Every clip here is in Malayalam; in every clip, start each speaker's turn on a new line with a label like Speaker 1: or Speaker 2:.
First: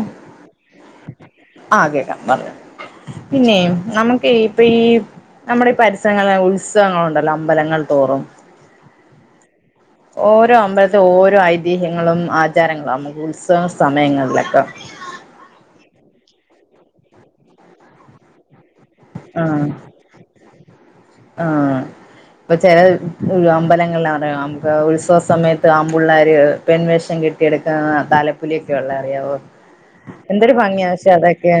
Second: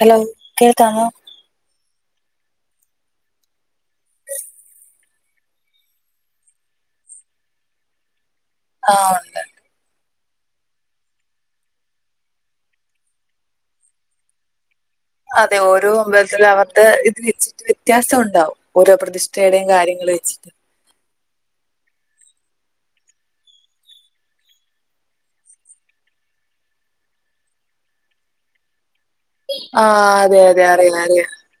Speaker 1: ഹലോ കേൾക്കാമോ
Speaker 2: ആ കേക്കാം പറഞ്ഞോ പിന്നെ നമുക്ക് ഇപ്പെ ഈ നമ്മുടെ ഈ പരിസരങ്ങളെ ഉത്സവങ്ങള് ഉണ്ടല്ലോ അമ്പലങ്ങൾ തോറും
Speaker 1: ആ ഒണ്
Speaker 2: ഓരോ അമ്പലത്തി ഓരോ ഐതിഹ്യങ്ങളും ആചാരങ്ങളുംഅമ്മക്ക് ഉത്സവ സമയങ്ങളിലൊക്കെ
Speaker 1: അതെ ഓരോ അമ്പലത്തിലു അവർടെ ഇത് വെച്ചിട്ട് വ്യത്യാസം ഉണ്ടാവും ഓരോ പ്രതിഷ്ഠടെ
Speaker 2: ആഹ്
Speaker 1: കാര്യങ്ങൾ വെച്ചിട്ട്
Speaker 2: ആഹ് ഇപ്പൊ ചെലത് ഈ അമ്പലങ്ങളാറിയോ നമുക്ക് ഉത്സവ സമയത്ത് ആമ്പുള്ളര് പെൺവേഷം കെട്ടിയെടുക്കാ തലപ്പുലിയൊക്കെ ഉള്ള അറിയാവോ
Speaker 1: ആഹ് അതെ
Speaker 2: എന്തൊരു
Speaker 1: അതെ
Speaker 2: ഭംഗിയ
Speaker 1: അറിയാം
Speaker 2: പക്ഷേ
Speaker 1: അറിയാം
Speaker 2: അതൊക്കെയാ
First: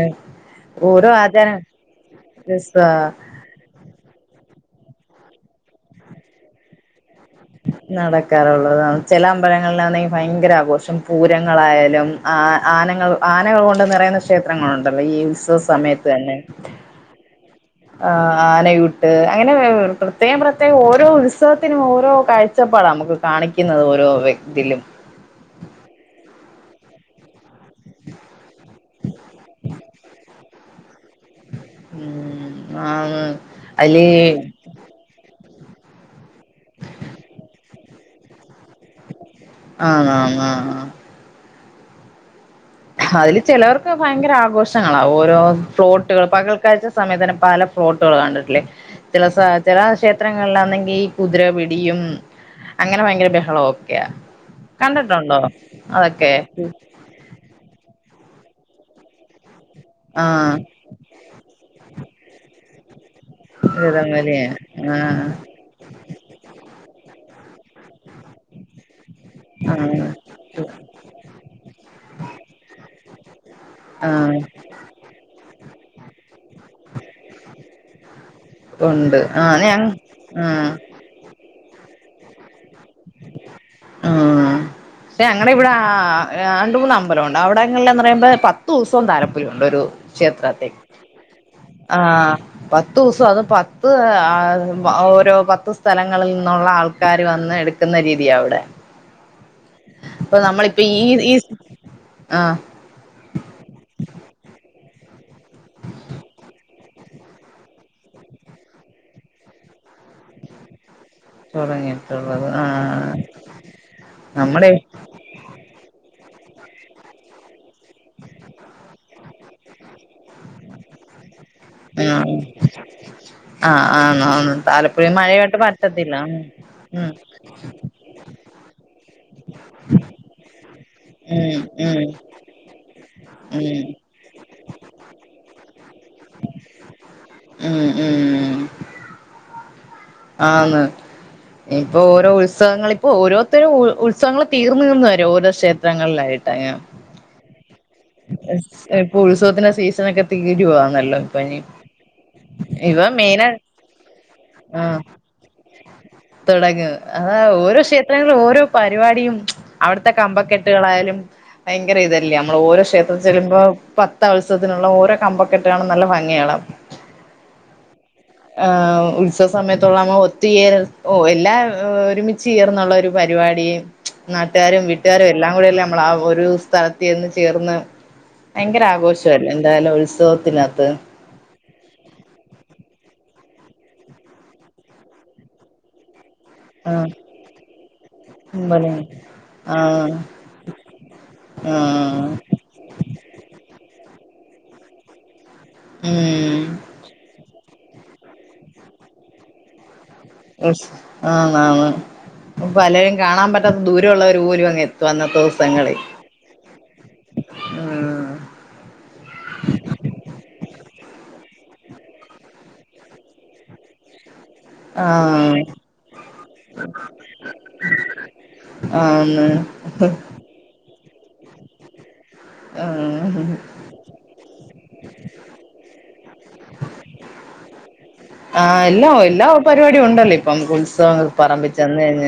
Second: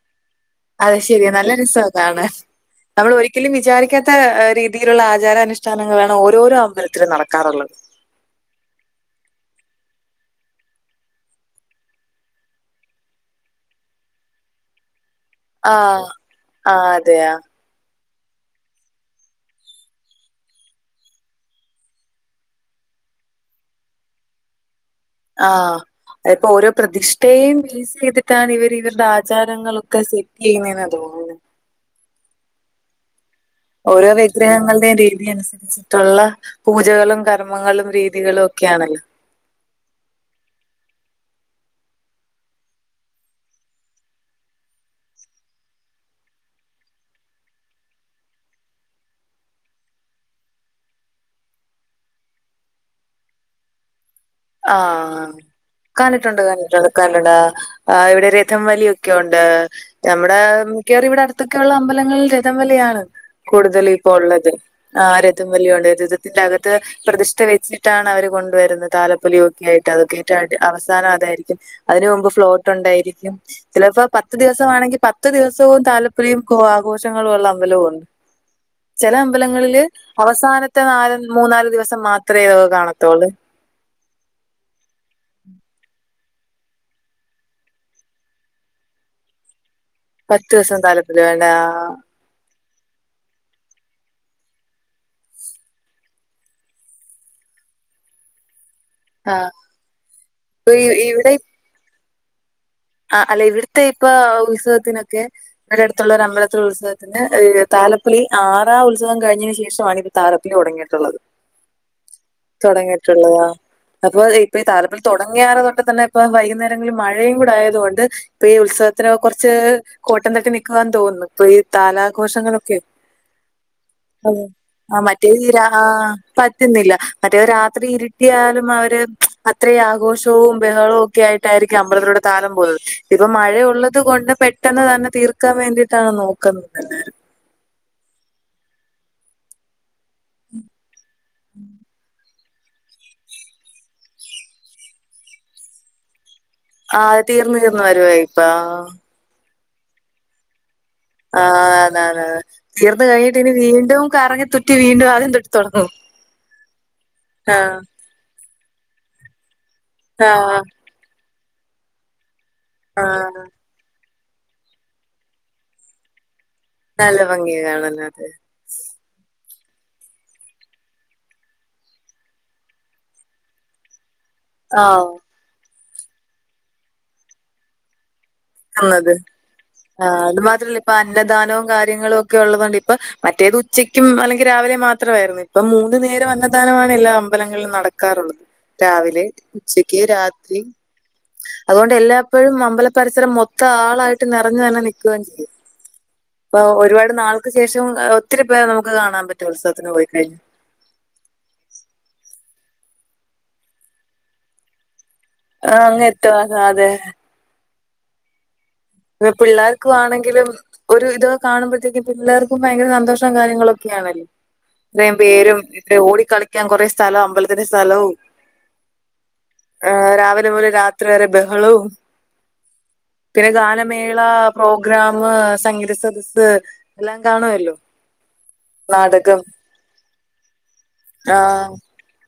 Speaker 2: ഓരോ ആചാര
Speaker 1: രസവ കാണാൻ
Speaker 2: രസാ
Speaker 1: നമ്മൾ ഒരിക്കലും വിചാരിക്കാത്ത ഏ രീതിലുള്ള ആചാരാനുഷ്ഠാനങ്ങളാണ് ഓരോരോ അമ്പലത്തിലും നടക്കാറുള്ളത്
Speaker 2: നടക്കാറുള്ളതണ് ചില അമ്പലങ്ങളിലാന്നെ ഭയങ്കര ആഘോഷം പൂരങ്ങളായാലും ആ ആനങ്ങൾ ആനകൾ കൊണ്ട് നിറയുന്ന ക്ഷേത്രങ്ങളുണ്ടല്ലോ ഈ ഉത്സവ സമയത്ത് തന്നെ
Speaker 1: ആ അതെയാ
Speaker 2: ആ ആനയൂട്ട് അങ്ങനെ പെ പ്രത്യേകം പ്രത്യേകം ഓരോ ഉത്സവത്തിനും ഓരോ കാഴ്ചപ്പാടാ നമുക്ക് കാണിക്കുന്നത് ഓരോ വ്യക്തിയിലും
Speaker 1: ആഹ് ഇപ്പോ ഓരോ പ്രതിഷ്ഠേയും ഫെയ്സ് ചെയ്തിട്ടാണ് ചെയ്തിട്ടാണ് ഇവര് ഇവർടെ ആചാരങ്ങളൊക്കെ സെറ്റ് ചെയ്യുന്നെന്ന തോ
Speaker 2: ഉം ആന്ന് അതില്
Speaker 1: ഓരോ വിഗ്രഹങ്ങളുടെയും രീതിയാണ് അനുസരി ട്ടോള്ള പൂജകളും, കർമ്മങ്ങളും, രീതികളും ഒക്കെയാണല്ലോ
Speaker 2: അന്നന്നു ആഹ് ആഹ് അതില് ചിലവർക്ക് ഭയങ്കര ആഘോഷങ്ങളാവും ഓരോ ഫ്ലോട്ടുകൾ പകൽക്കഴ്ച്ച സമയത്ത് തന്നെ പല ഫ്ലോട്ടുകൾ കണ്ടിട്ടില്ലേ ചില സ ചില ക്ഷേത്രങ്ങളിലാന്നെങ്കി കുതിര പിടിയും അങ്ങനെ ഭയങ്കര ബഹളം ഒക്കെയ
Speaker 1: ആ
Speaker 2: കണ്ടിട്ടുണ്ടോ അതൊക്കെ
Speaker 1: കന്നഡ ഇവിടെ രഥം വലിയൊക്കെ ഉണ്ട് നമ്മുടെ
Speaker 2: ആഹ്
Speaker 1: മിക്കവാറും ഇവിടെ അടുത്തൊക്കെള്ള അമ്പലങ്ങളിൽ രഥംവലിയാണ് കൂടുതൽ
Speaker 2: രഥം
Speaker 1: ഇപ്പോ
Speaker 2: വലി
Speaker 1: ഉള്ളത് ആ
Speaker 2: ആഹ്
Speaker 1: രഥം വെല്യൊണ്ട് രതത്തിന്റെകത്ത് പ്രതിഷ്ഠ വെച്ചിട്ടാണ് അവര് കൊണ്ടുവരുന്നത് താലപ്പൊലി ഒക്കെ ആയിട്ട്
Speaker 2: ആഹ്
Speaker 1: അതൊക്കെ റ്റയിട്ട് അവസാനം അതായിരിക്കും അതിന് മുമ്പ് ഫ്ലോട്ട് ഉണ്ടായിരിക്കും ചിലപ്പോ പത്ത്
Speaker 2: ആഹ്
Speaker 1: ദിവസമാണെങ്കിൽ പത്തു ദിവസവും താലപൊലിയും കോ ആഘോഷങ്ങളും ഉള്ള അമ്പലവും ഉണ്ട് ചില
Speaker 2: ഉണ്ട് ആഹ്
Speaker 1: അമ്പലങ്ങളില്
Speaker 2: ഞ ആഹ്
Speaker 1: അവസാനത്തെ നാല് മൂന്നാല് ദിവസം മാത്ര ഇതൊക്കെ കാണത്തോള്ളൂ
Speaker 2: ആഹ് ആഹ് പക്ഷേ ഞങ്ങടെ ഇവിടെ ആഹ് ആഹ് രണ്ട് മൂന്ന് അമ്പലംഒണ്ട് അവിടെങ്ങളിൽ എന്ന് പറയുമ്പോ പത്തു ദിവസോം താലപ്പൊലി ഉണ്ട് ഒരു
Speaker 1: പത്ത്
Speaker 2: ക്ഷേത്രത്തി
Speaker 1: ദിവസം താലപ്പൊലി വേണ്ട
Speaker 2: ആഹ്. പത്തൂസം അത് പത്ത് ആഹ് ഓരോ പത്ത് സ്ഥലങ്ങളിൽ നിന്നുള്ള ആൾക്കാര് വന്ന് എട് ക്കുന്ന രീതിയാ അവിടെ
Speaker 1: ആ
Speaker 2: ഇപ്പ
Speaker 1: ഇപ്പൊ
Speaker 2: നമ്മളിപ്പീ ഈസ് ആഹ്
Speaker 1: ആഹ് അല്ലെ ഇവിടത്തെ ഇപ്പോ ഉത്സവത്തിനൊക്കെ രടുത്തുള്ള ഒരു അമ്പലത്തിൽ ഉത്സവത്തിന് ഏഹ് താലപ്പൊലി ആറാ ഉത്സവം കഴിഞ്ഞെനു ശേഷാവണിത് തലപ്പൊലി തോടങ്ങിടുള്ളത്
Speaker 2: തുടങ്ങിയിട്ടുള്ളത് ആഹ്
Speaker 1: തൊടങ്ങിട്ടുള്ളതാ ആഹ് അപ്പൊ ഇപ്പ ഈ
Speaker 2: നമ്മുടെ
Speaker 1: താലപ്പൊലി തൊ നങ്ങാറ് തൊട്ട് തന്നെ ഇപ്പോ വൈകുന്നരങ്ങളിൽ മഴയും കൂടെ ആയെ തോണ്ട് ഇപ്പൊ ഈ ഉത്സവത്തിന് കു കൊറ്ച്ച് കോട്ടം തട്ടി നിക്കുവാന്ന് തോന്നുന്ന് ഇപ്പൊയീ
Speaker 2: ആഹ്
Speaker 1: താലാഘോഷങ്ങളൊക്കെ
Speaker 2: ആഹ് ആന്ന്
Speaker 1: അ്
Speaker 2: ആന്ന്
Speaker 1: ആഹ്
Speaker 2: താലപ്പൊലി മഴയായിട്ട്
Speaker 1: മറ്റേഞ്ഞിരാ
Speaker 2: പറ്റത്തില്ല
Speaker 1: പറ്റുന്നില്ല
Speaker 2: ഉം
Speaker 1: മറ്റേ രാത്രി ഇരുട്ടി ട്ടിയാലും അവര് അത്രേ ആഘോഷവും ബഹളവും ഒക്കെ
Speaker 2: ഉം
Speaker 1: ആയിട്ടായിരിക്കും
Speaker 2: ഉം
Speaker 1: അമ്പലത്തിലൂടെ താലം ഇപ്പൊ
Speaker 2: ഉം
Speaker 1: മഴയുള്ളത് കൊണ്ട് പെട്ടെന്ന് തന്നെ തീർക്കാൻ വേണ്ടിട്ടാണ് നോക്കുന്നത്.
Speaker 2: ആഹ് ആഹ് ആന്ന്. ഇപോരോ ഉത്സവങ്ങളി ഇപ്പോരുത്തരും ഉത്സവങ്ങൾ തീർന്ന് നിന്ന് വര ഓരോ ക്ഷേത്രങ്ങളിലായിട്ടയാ.
Speaker 1: ആഹ് തീർന്ന് തീർന്ന് വരുവായിപ്പ ആഹ്.
Speaker 2: ഇപ്പൊ ത്സവത്തിന്റെ സീസണൊക്കെ തീരുവാണല്ലോ.
Speaker 1: ആഹ് താതാതേ തീർന്നുകഴിഞ്ഞിട്ട്
Speaker 2: മെയിന
Speaker 1: ഇനി നീണ്ടും കറങ്ങിത്തുറ്റി വീണ്ടും ആദ്യം തൊട്ട് തൊട്ങ്ങും.
Speaker 2: തുടങ്ങ് അതാ ഓരോ ക്ഷേത്രങ്ങളും ഓരോ പരിപാടിയും. അവിട്ത്തെ
Speaker 1: ആ.
Speaker 2: കമ്പക്കെട്ടുകളായാലും ഭയങ്കര ഇതല്ലേ നമ്മൾ ഓരോ
Speaker 1: ആ.
Speaker 2: ക്ഷേത്ര ചെല്ലുമ്പോൾ പ ത്തഉത്സവത്തിനുള്ള ഓരോ കമ്പക്കെട്ട് കാണ നല്ല ഭംഗിയാണ്.
Speaker 1: നല്ല ഭംഗിയ കാണാനത്.
Speaker 2: ആഹ് ഉത്സവ സമയത്തള്ളമ്മ ഒത്തിയേര് ഓഹ് എല്ലാ ഒരുമിച്ചേർന്നുള്ള ഒരു പരിപാടി
Speaker 1: ആ.
Speaker 2: നാട്ടാരും വീട്ടാരൊ എല്ലാം കൂടെയല്ലേ നമ്മളാ ഒരു സ്ഥലത്തെന്ന് ചേർന്ന്. ഭയങ്കര
Speaker 1: ന്നത്.
Speaker 2: ആഘോഷല്ലെ എന്തായാലും
Speaker 1: ആ അത് മാത്രല്ല
Speaker 2: ഉത്സവത്തിനാത്ത്.
Speaker 1: ഇപ്പൊ അന്നദാനവും കാര്യങ്ങളൊക്കെ ഉള്ളതോണ്ട് ഇപ്പൊ മറ്റേത് ഉച്ചക്കും അല്ലെങ്കിൽ രാവിലെ മാത്രമായിരുന്നു ഇപ്പം മൂന്നു നേരോ അന്ന ന്നദാനമാണ്
Speaker 2: ആഹ്
Speaker 1: എല്ലാ അമ്പലങ്ങളിലും നടക്കാറുള്ളത്
Speaker 2: ഇമ്പനെ
Speaker 1: രാവിലെ, ഉച്ചക്ക്,
Speaker 2: ആഹ്
Speaker 1: രാത്രി അതോണ്ട്
Speaker 2: ആഹ്
Speaker 1: എല്ലാഴ്പ്പോഴും അമ്പല പരിസരം മൊത്തം ആളായിട്ട് നെറഞ്ഞു തന്നെ നിൽക്കുകയും ചെയ്യും.
Speaker 2: ഉം
Speaker 1: ഇപ്പൊ ഒരുപാട് നാൾക്ക് ശേഷം ഒത്തിരി പേർ നമുക്ക് കാണാപറ്റും ഉത്സവത്തിന് പോയിക്കഴിഞ്ഞ.
Speaker 2: യെസ് ആണ് ആണ് അപ്പൊ പലരും കാണാ പറ്റാത്ത ദൂരള്ളവര് പോലും അങ് എത്തും അന്നത്തോ
Speaker 1: ആഹ് അങ്ങെത്തു അതാത്.
Speaker 2: ഉം
Speaker 1: ഇ പിള്ളേർക്ക് വാണെങ്കിലും ഒരു ഇത് കാണുമ്പത്തേക്ക് പിള്ളേർക്കും ഭയങ്കര സന്തോഷ കാര്യങ്ങളൊക്കെയാണല്ലേ. ഇത്രേം പേരും
Speaker 2: ആഹ്
Speaker 1: പിന്നെ ഓടിക്കളിക്കാൻ കുറെ സ്ഥലം അമ്പൽത്തിന്റെ സ്ഥലവും.
Speaker 2: ആന്ന്
Speaker 1: തെ പോലെ രാത്രി വരെ ബഹളവും.
Speaker 2: ആഹ്
Speaker 1: ഇത്തിരിക്കാലം മേള പ്രോഗ്രാം സംഗീത സദസ്സ് എല്ലാ കാണുവല്ലോ.
Speaker 2: ആഹ് എല്ലോ എല്ലാ പരിപാടിയുണ്ടല്ലിപ്പം ഉത്സവപറമ്പി
Speaker 1: ആഹ്
Speaker 2: ചെന്നഴിഞ.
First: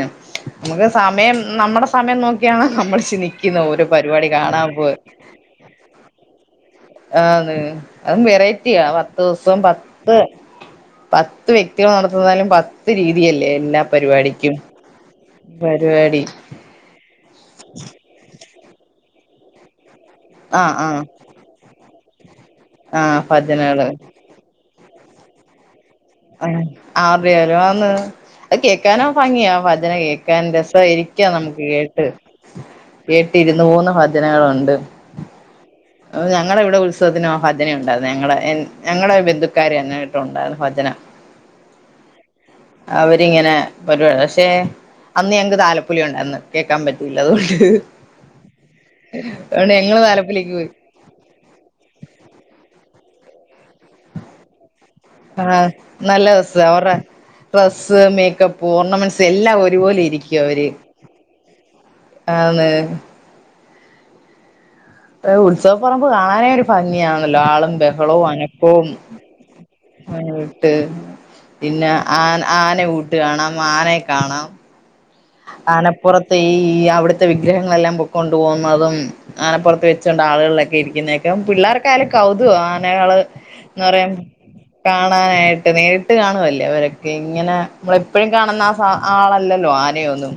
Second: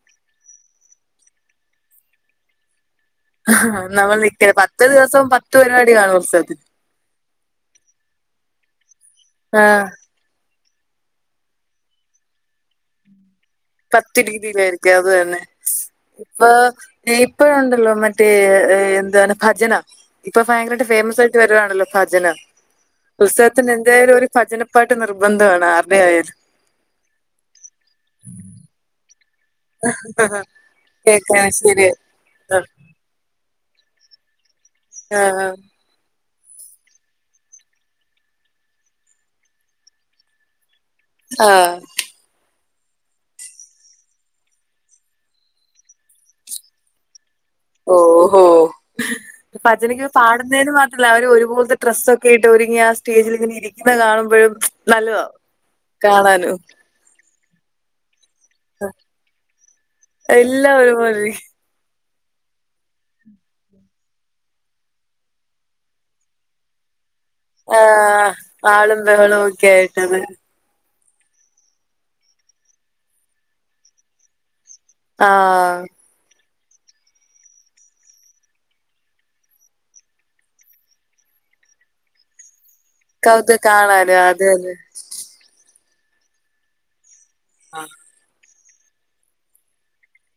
Speaker 2: നമുക്ക് സമയം നമ്മുടെ സമയം നോക്കിയാണ് നമ്മൾ ചിനിക്കും.
Speaker 1: ആഹ് നമ്മൾ നിക്ക പത്തു ദിവസം പത്ത് പരിപാടി കാണും ഉത്സവത്തിന്.
Speaker 2: ആന്ന് അതും വെറൈറ്റിയ പത്ത് ദിവസം
Speaker 1: ആഹ്
Speaker 2: പത്ത് പത്ത് വ്യക്തികൾ നടത്തുന്നതിലും പത്ത് രീതിയല്ലേ എല്ലാം.
Speaker 1: പത്ത് രീതിയിലയിരിക്കും അത് തന്നെ സ്
Speaker 2: പരിപാടി
Speaker 1: പ്പാ തേപ്പഴണ്ടല്ലോ മറ്റേ എന്താണ് ഭജനം ഇപ്പൊ
Speaker 2: ആഹ്
Speaker 1: ഭയങ്കരായിട്ട്
Speaker 2: ആഹ്
Speaker 1: ഫേമസായി വരുവാണല്ലോ ഭജനം
Speaker 2: ആഹ്
Speaker 1: ഉത്സവത്തിന്
Speaker 2: ഭജനകള്
Speaker 1: എന്തേലൊരു ഭജനപ്പാട്ട് നിർബന്ധമാണ് ആരുടെ ആയാലും
Speaker 2: ആ [unintelligible] അത് കേക്കാനോ ഭംഗിയാ ഭജന കേൾക്കാൻ രസമായിരിക്കാം
Speaker 1: കേക്കാൻ
Speaker 2: നമ്മക്ക്
Speaker 1: ശരി
Speaker 2: കേട്ട്
Speaker 1: ആഹ്
Speaker 2: കേട്ട് ഇരുന്ന് പോവുന്ന ഭജനകളുണ്ട്
Speaker 1: അ ആ
Speaker 2: അപ്പൊ ഞങ്ങളെ ഇവിടെ ഉത്സവത്തിന് ഭജന ണ്ടായിര്ന്നു ഞങ്ങടെ എൻ ഞങ്ങടെ ബന്ധുക്കാര് ന്നൊയിട്ട് ണ്ടായിര്ന്നു ഭജന
Speaker 1: ആ
Speaker 2: [inaudible] അവരിങ്ങനെ പരിപ പക്ഷെ അന്ന് ഞങ്ങക്ക് താലപ്പൊലി ഉണ്ടായിന്ന് കേൾക്കാൻ പറ്റില്ല അതുകൊണ്ട്
Speaker 1: ഓഹോ അപ്പൊ
Speaker 2: അതുകൊണ്ട് ഞങ്ങള്
Speaker 1: ഭജനക്ക്
Speaker 2: താലപ്പൊലിക്ക്
Speaker 1: പാടുന്നതിന്
Speaker 2: പോയി
Speaker 1: മാ അവര് ഒരുപോലത്തെ ഡ്രസ്സൊക്കെ ഇട്ട് ഒരുങ്ങി ആ സ്റ്റേജിൽ ഇങ്ങിനിരിക്ക്ന്നെ കാണുമ്പഴും
Speaker 2: ആ നല്ല രസാ ഒറ ഡ്രസ്സ് മേക്കപ്പ് ഓർണമെന്റ്സ് എല്ലാം ഒരുപോലെ ഇരിക്കും അവര്
Speaker 1: എല്ലാ ഒരു പോലെരിക്കും
Speaker 2: ആന്ന് ഏ ഉത്സവപ്പറമ്പ് കാണാനേ ഒരു ഭംഗിയാണല്ലോ ആളും ബഹളവും
Speaker 1: ആഹ്
Speaker 2: അനക്കവും
Speaker 1: ആളും ബഹളവും ഒക്കെ ആയിട്ടത്
Speaker 2: ട്ട് പിന്നെ ആ ആന കൂട്ട് കാണാം ആനെ കാണാം
Speaker 1: ആ
Speaker 2: പുറത്ത് ഈ അവിടത്തെ വിഗ്രഹങ്ങളെല്ലാം പൊക്കൊണ്ടു പോകുന്നതും ആനപ്പൊറത്ത് വെച്ചുകൊണ്ട് ആളുകളിലൊക്കെ ഇരിക്കുന്നതക്കെ പിള്ളേർക്കെയാലും കൗതുകാ നങ്ങള്
Speaker 1: കൗത് കാണാനും
Speaker 2: ന്നറയുമ്പോ
Speaker 1: അത് തന്നെ
Speaker 2: കാണാനായി ട്ട് നേരിട്ട് കാണുവല്ലേ അവരൊക്കെ ഇങ്ങനെ ഇമ്മളെപ്പോഴും കാണുന്ന ആ സ ആളല്ലല്ലോ ആനയൊന്നും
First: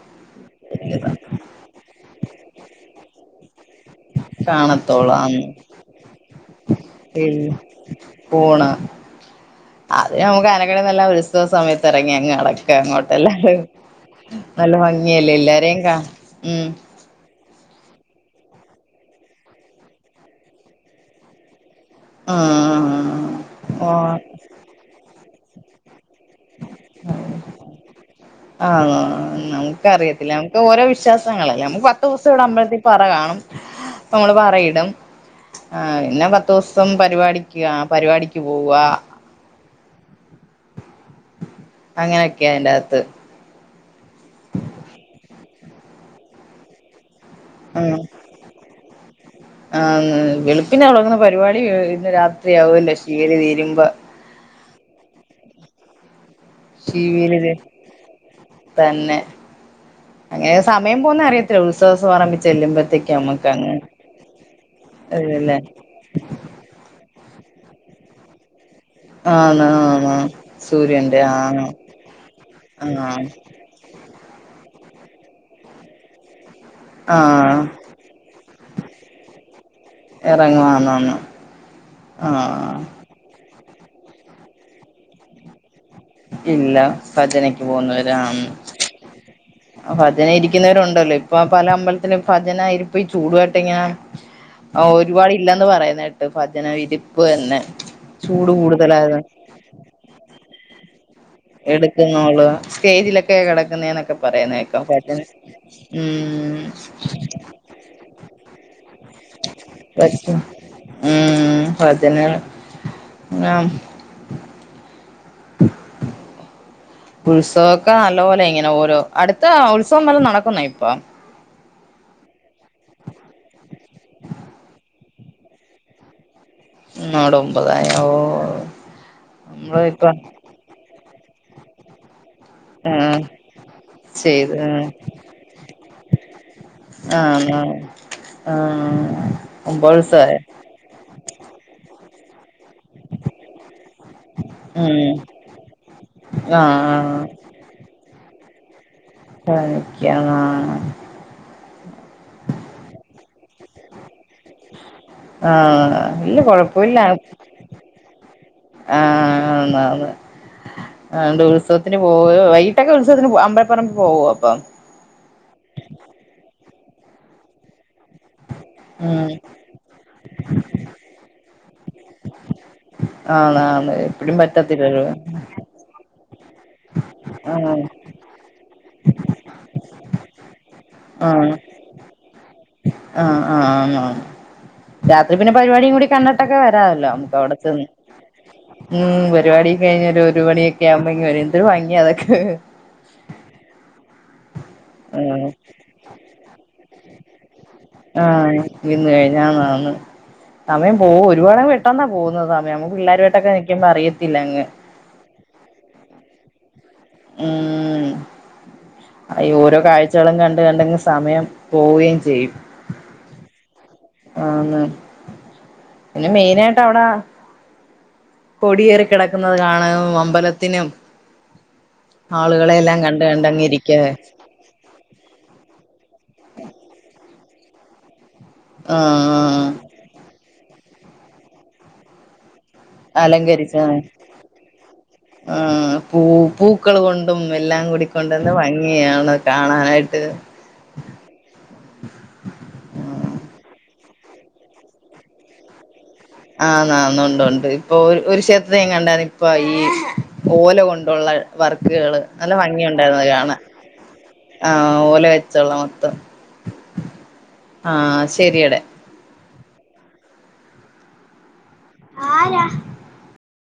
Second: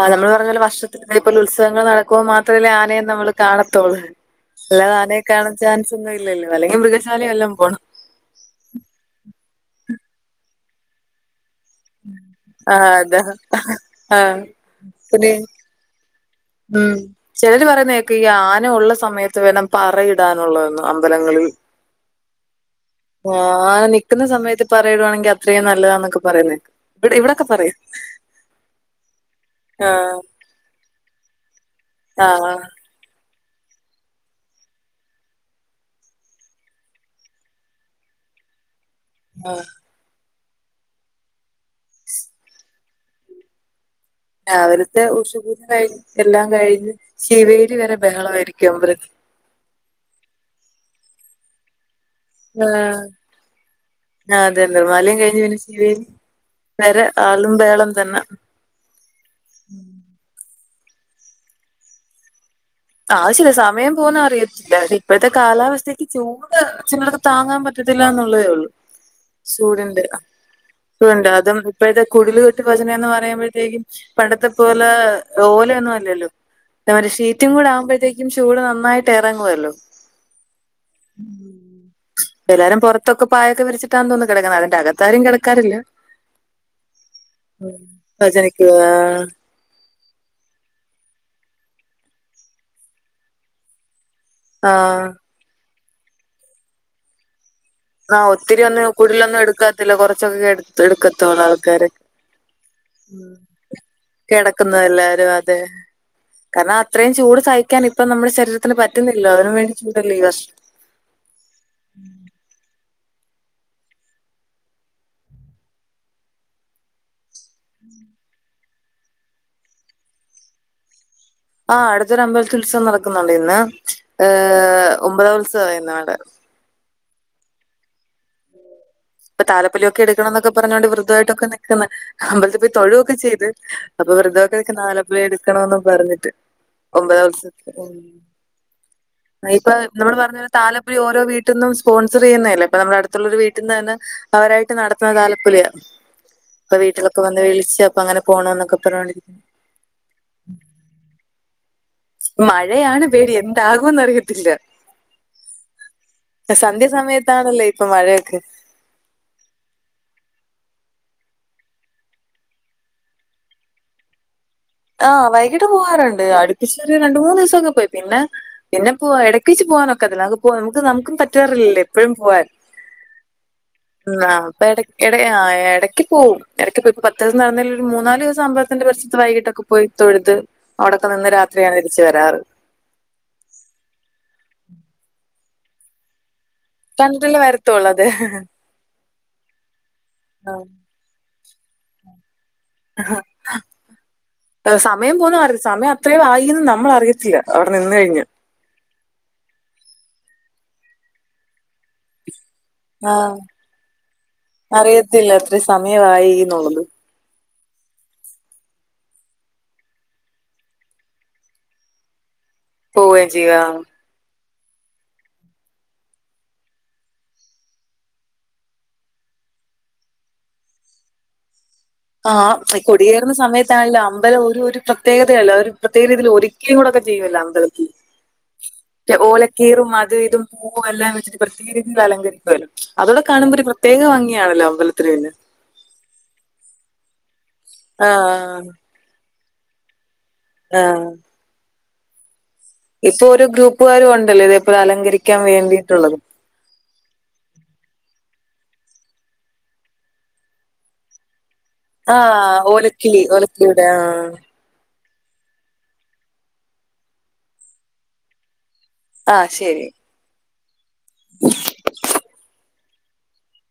Speaker 1: ആ നമ്മള് പറഞ്ഞപൊലെ വർഷത്തി ഇത്പോലെ ഉത്സവങ്ങൾ നടക്കുമോ മാത്രമല്ലേ ആനേ നമ്മള് കാണത്തുള്ളൂ അല്ലാതെ
Speaker 2: കാണത്തോളൂ
Speaker 1: ആനയെ
Speaker 2: അന്ന്
Speaker 1: കാണാൻ ചാൻസ് ഒന്നും ഇല്ലല്ലോ അല്ലെങ്കിൽ മൃഗശാലയും വല്ലോം പോണം
Speaker 2: പൂണ് അതയിലല്ലെ നമുക്ക് അനകളെ നല്ല ഉത്സവ സമയ ഇറങ്ങി അങ്ങ് നടക്ക
Speaker 1: ആഹ്
Speaker 2: അങ്ങോട്ട്
Speaker 1: അതാ
Speaker 2: അല്ല
Speaker 1: ആഹ്
Speaker 2: നല്ല ഭംഗിയല്ലേ
Speaker 1: പിന്നെ
Speaker 2: എല്ലാരേ കാണ
Speaker 1: ഉം ചിലര് പറയുന്നേക്ക ഈ ആന ഉള്ള സമയത്ത് വേണം പറയിടാനുള്ളെ അമ്പലങ്ങളിൽ
Speaker 2: ആ
Speaker 1: ആന
Speaker 2: ഓ
Speaker 1: നിക്കുന്ന സമയത്ത് പറയടുവാണെങ്കിൽ അത്രയും നല്ലതാന്നൊക്കെ പറയുന്നേക്ക വ്ടെ ഇവിടൊക്കെ പറയും
Speaker 2: ആണോ
Speaker 1: ആ
Speaker 2: നമുക്കറിയത്തില്ല നമുക്ക് ഓരോ വിശ്വാസങ്ങളല്ലേ നമ്മക്ക് പത്തൂസം ഇവിടെ
Speaker 1: ആഹ്
Speaker 2: അമ്പലത്തി പറ കാണും അപ്പൊ നമ്മള് പറയിടും ആ പിന്നെ പത്തുസം പരിപാടിക്ക് പരിപാടിക്ക് പോവാ
Speaker 1: ആ
Speaker 2: അങ്ങനെയൊക്കെയ അയിന്റാത്ത്
Speaker 1: ആ അവരത്തെ ഊഷപൂജ കഴിഞ്ഞ് എല്ലാം കഴിഞ്ഞ് ശിവേരി
Speaker 2: ഉം
Speaker 1: വരെ ബഹളമായിരിക്കും അമ്പ
Speaker 2: ആ വെളുപ്പിന് തൊടങ്ങുന്ന പരിപാടി ആ പിന്നെ രാത്രിയാവല്ലോ ശീണി തീരുമ്പോ
Speaker 1: ആ അതെലെ ബാല്യം കഴിഞ്ഞു പിന്നേ [unintelligible]
Speaker 2: ഷിവേൽതൻ തന്നെ അങ്ങനെ സമയം പോന്നെ അറിയത്തില്ല ഉത്സവസം പറമ്പി ചെല്ലുമ്പോ
Speaker 1: ആയിശര്യ സമയം പോന്ന അറിയത്തില്ല ഇപ്പോഴത്തെ
Speaker 2: അതല്ലേ
Speaker 1: കാലാവസ്ഥ ചൂട് ചിലടക്ക് താങ്ങാൻ പറ്റത്തില്ല എന്നുള്ളതേ ഉള്ളൂ
Speaker 2: ആന്ന്
Speaker 1: ചൂടുണ്ട്
Speaker 2: ആന്ന് സൂര്യന്റെ
Speaker 1: ണ്ട്
Speaker 2: ആ
Speaker 1: അതും ഇപ്പോഴത്തെ കുടില് കെട്ട് ഭജനേന്ന്
Speaker 2: ആ
Speaker 1: പറയുമ്പോഴത്തേക്കും പണ്ടത്തെ പോലെ ഓലൊന്നും അല്ലല്ലോ [unintelligible]
Speaker 2: ആ
Speaker 1: ഷീ റ്റും കൂടെ ആവുമ്പഴ്ത്തേക്കും ചൂട് നന്നായിട്ട് ഇറങ്ങുവല്ലോ
Speaker 2: ഇറങ്ങുവാന്നോ ന്ന് ആ
Speaker 1: എല്ലാരം പുറത്തൊക്കെ പായൊക്കെ വിരിച്ചിട്ടന്ന് തൊന്ന് കിടക്ക്ന്നെ അന്റെകത്താരും കടക്കാറില്ല
Speaker 2: ഇല്ല ഭജനക്ക് പോകുന്നവരാന്ന്
Speaker 1: ഭജനയ്ക്ക് ആഹ്
Speaker 2: ഭജന ഇരിക്കുന്നവരുണ്ടല്ലോ ഇപ്പൊ പല അമ്പലത്തിലും ഭജന ഇരിപ്പി ഈ ചൂടുവായിട്ട് എങ്ങന ആ
Speaker 1: ആഹ്
Speaker 2: ഒരുപാട് ഇല്ലന്ന് പറയുന്ന കേട്ട് ഭജന വിരിപ്പ് തന്നെ
Speaker 1: ആഹ്
Speaker 2: ചൂട്
Speaker 1: ഒത്തിരി ഒന്നും
Speaker 2: കൂടുതലായത്
Speaker 1: കുടിലൊന്നും എടുക്കാത്തില്ല കുറച്ചൊക്കെ എടുക്ക ത്തോള് ആൾക്കാര്
Speaker 2: എടുക്കുന്നോള്
Speaker 1: മ്
Speaker 2: സ്റ്റേജിലൊക്കെ കിടക്കുന്നേന്നൊക്കെ പറയുന്ന
Speaker 1: കിടക്കുന്ന
Speaker 2: കേക്കാം ഭജന
Speaker 1: എല്ലാരും അതെ
Speaker 2: ഉം
Speaker 1: കാരണം അത്രയും ചൂട് സഹിക്കാൻ ഇപ്പം നമ്മുടെ ശരീരത്തിന് പറ്റുന്നില്ലല്ലോ അവതിനുവേണ്ടി ചൂടല്ലേ ഈ വർ
Speaker 2: പറ്റും ഉം ഭജന ആഹ് ഉത്സവൊക്കെ നല്ല പോലെ ഇങ്ങനെ ഓരോ അടുത്ത ഉത്സവം വല്ലോം നടക്കുന്ന ഇപ്പം
Speaker 1: ആഹ് അടുത്തൊരു അമ്പലത്തി ഉത്സവം നടക്കുന്നുണ്ട് ഇന്ന് ഏഹ ഒമ്പതാം ഉത്സവമായിരുന്നു അവിടെ
Speaker 2: മ് അവിടൊമ്പതായി ഓ
Speaker 1: ഇപ്പ താലപ്പൊലിയൊക്കെ എടുക്കണം എന്നൊക്കെ പറഞ്ഞുകോണ്ട് വൃതമായിട്ടൊക്കെ നിൽക്കുന്ന് അമ്പലത്തി പോയി തൊഴുവൊക്കെ
Speaker 2: ആഹ്
Speaker 1: ചെയ്ത് അപ്പൊ
Speaker 2: ചെയ്ത്
Speaker 1: വൃതൊക്കെ നിക്ക്‌
Speaker 2: ഉം
Speaker 1: താലപ്പൊലി എടുക്കണന്ന് പറഞ്ഞിട്ട് ഒമ്പതാം
Speaker 2: ആഹ്
Speaker 1: ഉത്സവത്തിനു
Speaker 2: ആഹ്
Speaker 1: ഉം
Speaker 2: ആഹ്
Speaker 1: ഇപ്പൊ
Speaker 2: ഒമ്പത്
Speaker 1: നമ്മള്
Speaker 2: ദിവസായോ
Speaker 1: പറഞ്ഞ പോലെ താലപ്പൊലി ഓരോ വീട്ടിന്നും സ്പോൺസർ ചെയ്യുന്നേല്ലേ അപ്പൊ നമ്മുടെ അടുത്തുള്ളൊരു വീട്ടിന്ന് തന്നെ അവരായിട്ട്
Speaker 2: ഉം
Speaker 1: നടത്തുന്ന താലപ്പൊലിയ അപ്പൊ
Speaker 2: ആഹ്
Speaker 1: വീട്ടിലൊക്കെ വന്ന് വിളിച്ച് അപ്പൊ അങ്ങനെ പോണം എന്നൊക്കെ പറഞ്ഞോണ്ടിരിക്കുന്നു
Speaker 2: [unintelligible] ആഹ്
Speaker 1: മഴയാണ് പേടി എന്താകുംന്ന് അറിയ തില്ല
Speaker 2: ആഹ് ഇല്ല
Speaker 1: സന്ധ്യ
Speaker 2: കൊഴപ്പല്ല
Speaker 1: സമയത്താണല്ലേ ഇപ്പൊ മഴയൊക്കെ
Speaker 2: ആഹ് ആന്നാന്ന് ആണ്ട് ഉത്സവത്തിന് പോവുകയോ വൈകിട്ടൊക്കെ ഉത്സവത്തിന് അമ്പലപ്പറമ്പിൽ പോവോ ഇപ്പം
Speaker 1: ആഹ് വൈകിട്ട് പോകാറുണ്ട് അടുപ്പിച്ചൊരു രണ്ട് മൂന്ന് ദിവസംക്കെ പോയി പിന്നെ പിന്നെ പോവാ
Speaker 2: ഉം
Speaker 1: ഇടക്ക്‌ വെച്ച് പോവാനൊക്കത്തില്ല നമുക്ക് പോ നമുക്കും നമുക്കും പറ്റാറില്ലല്ലോ എപ്പഴും പോവാൻ
Speaker 2: ആന്ന് ആന്ന്
Speaker 1: ന്ന
Speaker 2: എപ്പഴും
Speaker 1: പ്പ എടക്ക്
Speaker 2: പറ്റത്തില്ലല്ലോ
Speaker 1: എട എടക്ക് പോവും നിനക്ക്‌ ഇപ്പോ പത്ത് ദിവസം നടന്നതിൽ
Speaker 2: ആഹ്
Speaker 1: ഒരു മൂന്നാല് ദിവസം അമ്പലത്തിന്റെ പരിസരത്ത് വൈകിട്ടൊക്കെ പോയി തൊഴുത് അവിടൊക്കെ
Speaker 2: ആഹ്
Speaker 1: നിന്ന് രാത്രിയാണ് തിരിച്ചു വരാറ്
Speaker 2: ആഹ് ആഹ് ആന്നാന്ന് രാത്രി പിന്നെ പരിപാടിയും കൂടി കണ്ട ട്ടൊക്കെ വരാവല്ലോ നമുക്ക്
Speaker 1: കണ്ടിട്ടല്ലേ
Speaker 2: അവിടെ ചെന്ന്
Speaker 1: വരത്തുള്ളൂ അത്
Speaker 2: ഉം പരിപാടിയും കഴിഞ് ഒരു ഒരു
Speaker 1: ആ,
Speaker 2: മണിയ യക്കെ ആകുമ്പോ ഇങ്ങുവരാം എന്തൊരു ഭംഗിയ അതൊക്കെ
Speaker 1: സമയം പോന്ന
Speaker 2: ആഹ്
Speaker 1: അറി സമയം അത്ര ആയിന്ന് നമ്മൾ അറിയത്തില്ല അവിടെ നിന്ന് കഴിഞ്ഞ്
Speaker 2: ആഹ് ഇന്ന് കഴിഞ് ആന്നാന്ന് സമയം പോ ഒരുപാടങ് പെട്ടെന്നാ പോകുന്നതാ സ നമുക്ക്‌ പിള്ളേരുമായിട്ടക്ക നിക്കുമ്പ അറിയത്തില്ല അങ്
Speaker 1: ത്തില്ല അത്ര സമയമായി എന്നുള്ളത്
Speaker 2: ആഹ് അയ് ഓരോ കാഴ്ചകളും കണ്ട്കണ്ടങ് സമയം പോവുകയും ചെയ്യും
Speaker 1: പോവേം ചെയ്യും ആഹ്
Speaker 2: ആന്ന് പിന്നെ മെയിനായിട്ട് വിട കൊടിയേറി കിടക്കുന്നത് കാണും അമ്പലത്തിനും
Speaker 1: ആഹ്
Speaker 2: ആളുകളെയെല്ലാം കണ്ട്
Speaker 1: കൊടിയേറുന്ന
Speaker 2: കണ്ടങ്ങ്
Speaker 1: സമയത്ത്
Speaker 2: ഇരിക്ക
Speaker 1: ആണല്ലോ അമ്പലം ഒരു ഒരു പ്ര പ്രത്യേകതയല്ല ഒരു പ്രത്യേക രീതിയിൽ ഒരിക്കിം കൂടൊക്കെ ചെയ്യല്ല അമ്പലത്തി മറ്റേ ഓല
Speaker 2: ആഹ്
Speaker 1: കീറും അത് ഇതും പൂവും എല്ലാം വെച്ചിട്ട് പ്രത്യക രീതിയിൽ അലങ്കരിക്കുമല്ലോ അതൂടെ കാണുമ്പോരു
Speaker 2: അലങ്കരിച്ച
Speaker 1: പ്രത്യേക ഭംഗിയാണല്ലോ അമ്പലത്തിൽന്ന്
Speaker 2: ആഹ് പൂ പൂക്കൾ കൊണ്ടും എല്ലാം കൂടി കൊണ്ടെന്ന്
Speaker 1: ആഹ്
Speaker 2: ഭയ ങ്ങിയാണ് കാണാനായിട്ട്
Speaker 1: ആഹ് ഇപ്പൊ ഒരു ഗ്രൂപ്പുകാരും ഉണ്ടല്ലോ ഇതേപ്പോല അലങ്കരിക്കാൻ വേണ്ടിയിട്ടുള്ളത്
Speaker 2: ആഹ് നന്ന ഉണ്ട് ഉണ്ട്. ഇപ്പൊ ഒരു ക്ഷേത്രത്തി ഞ കണ്ട ഇപ്പൊ ഈ ഓല കൊണ്ടുള്ള വർക്കുകള്. നല്ല
Speaker 1: ആഹ് ഓലക്കിളി
Speaker 2: ഭംഗിയുണ്ടായിരുന്നത് കാണ
Speaker 1: ഓലക്കിളിയുടെ ആഹ്
Speaker 2: ആഹ് ഓല വെച്ച്ള്ള മൊത്തം ആഹ് ശെരിയട
Speaker 1: ആഹ് ശരി
Speaker 2: ആരാ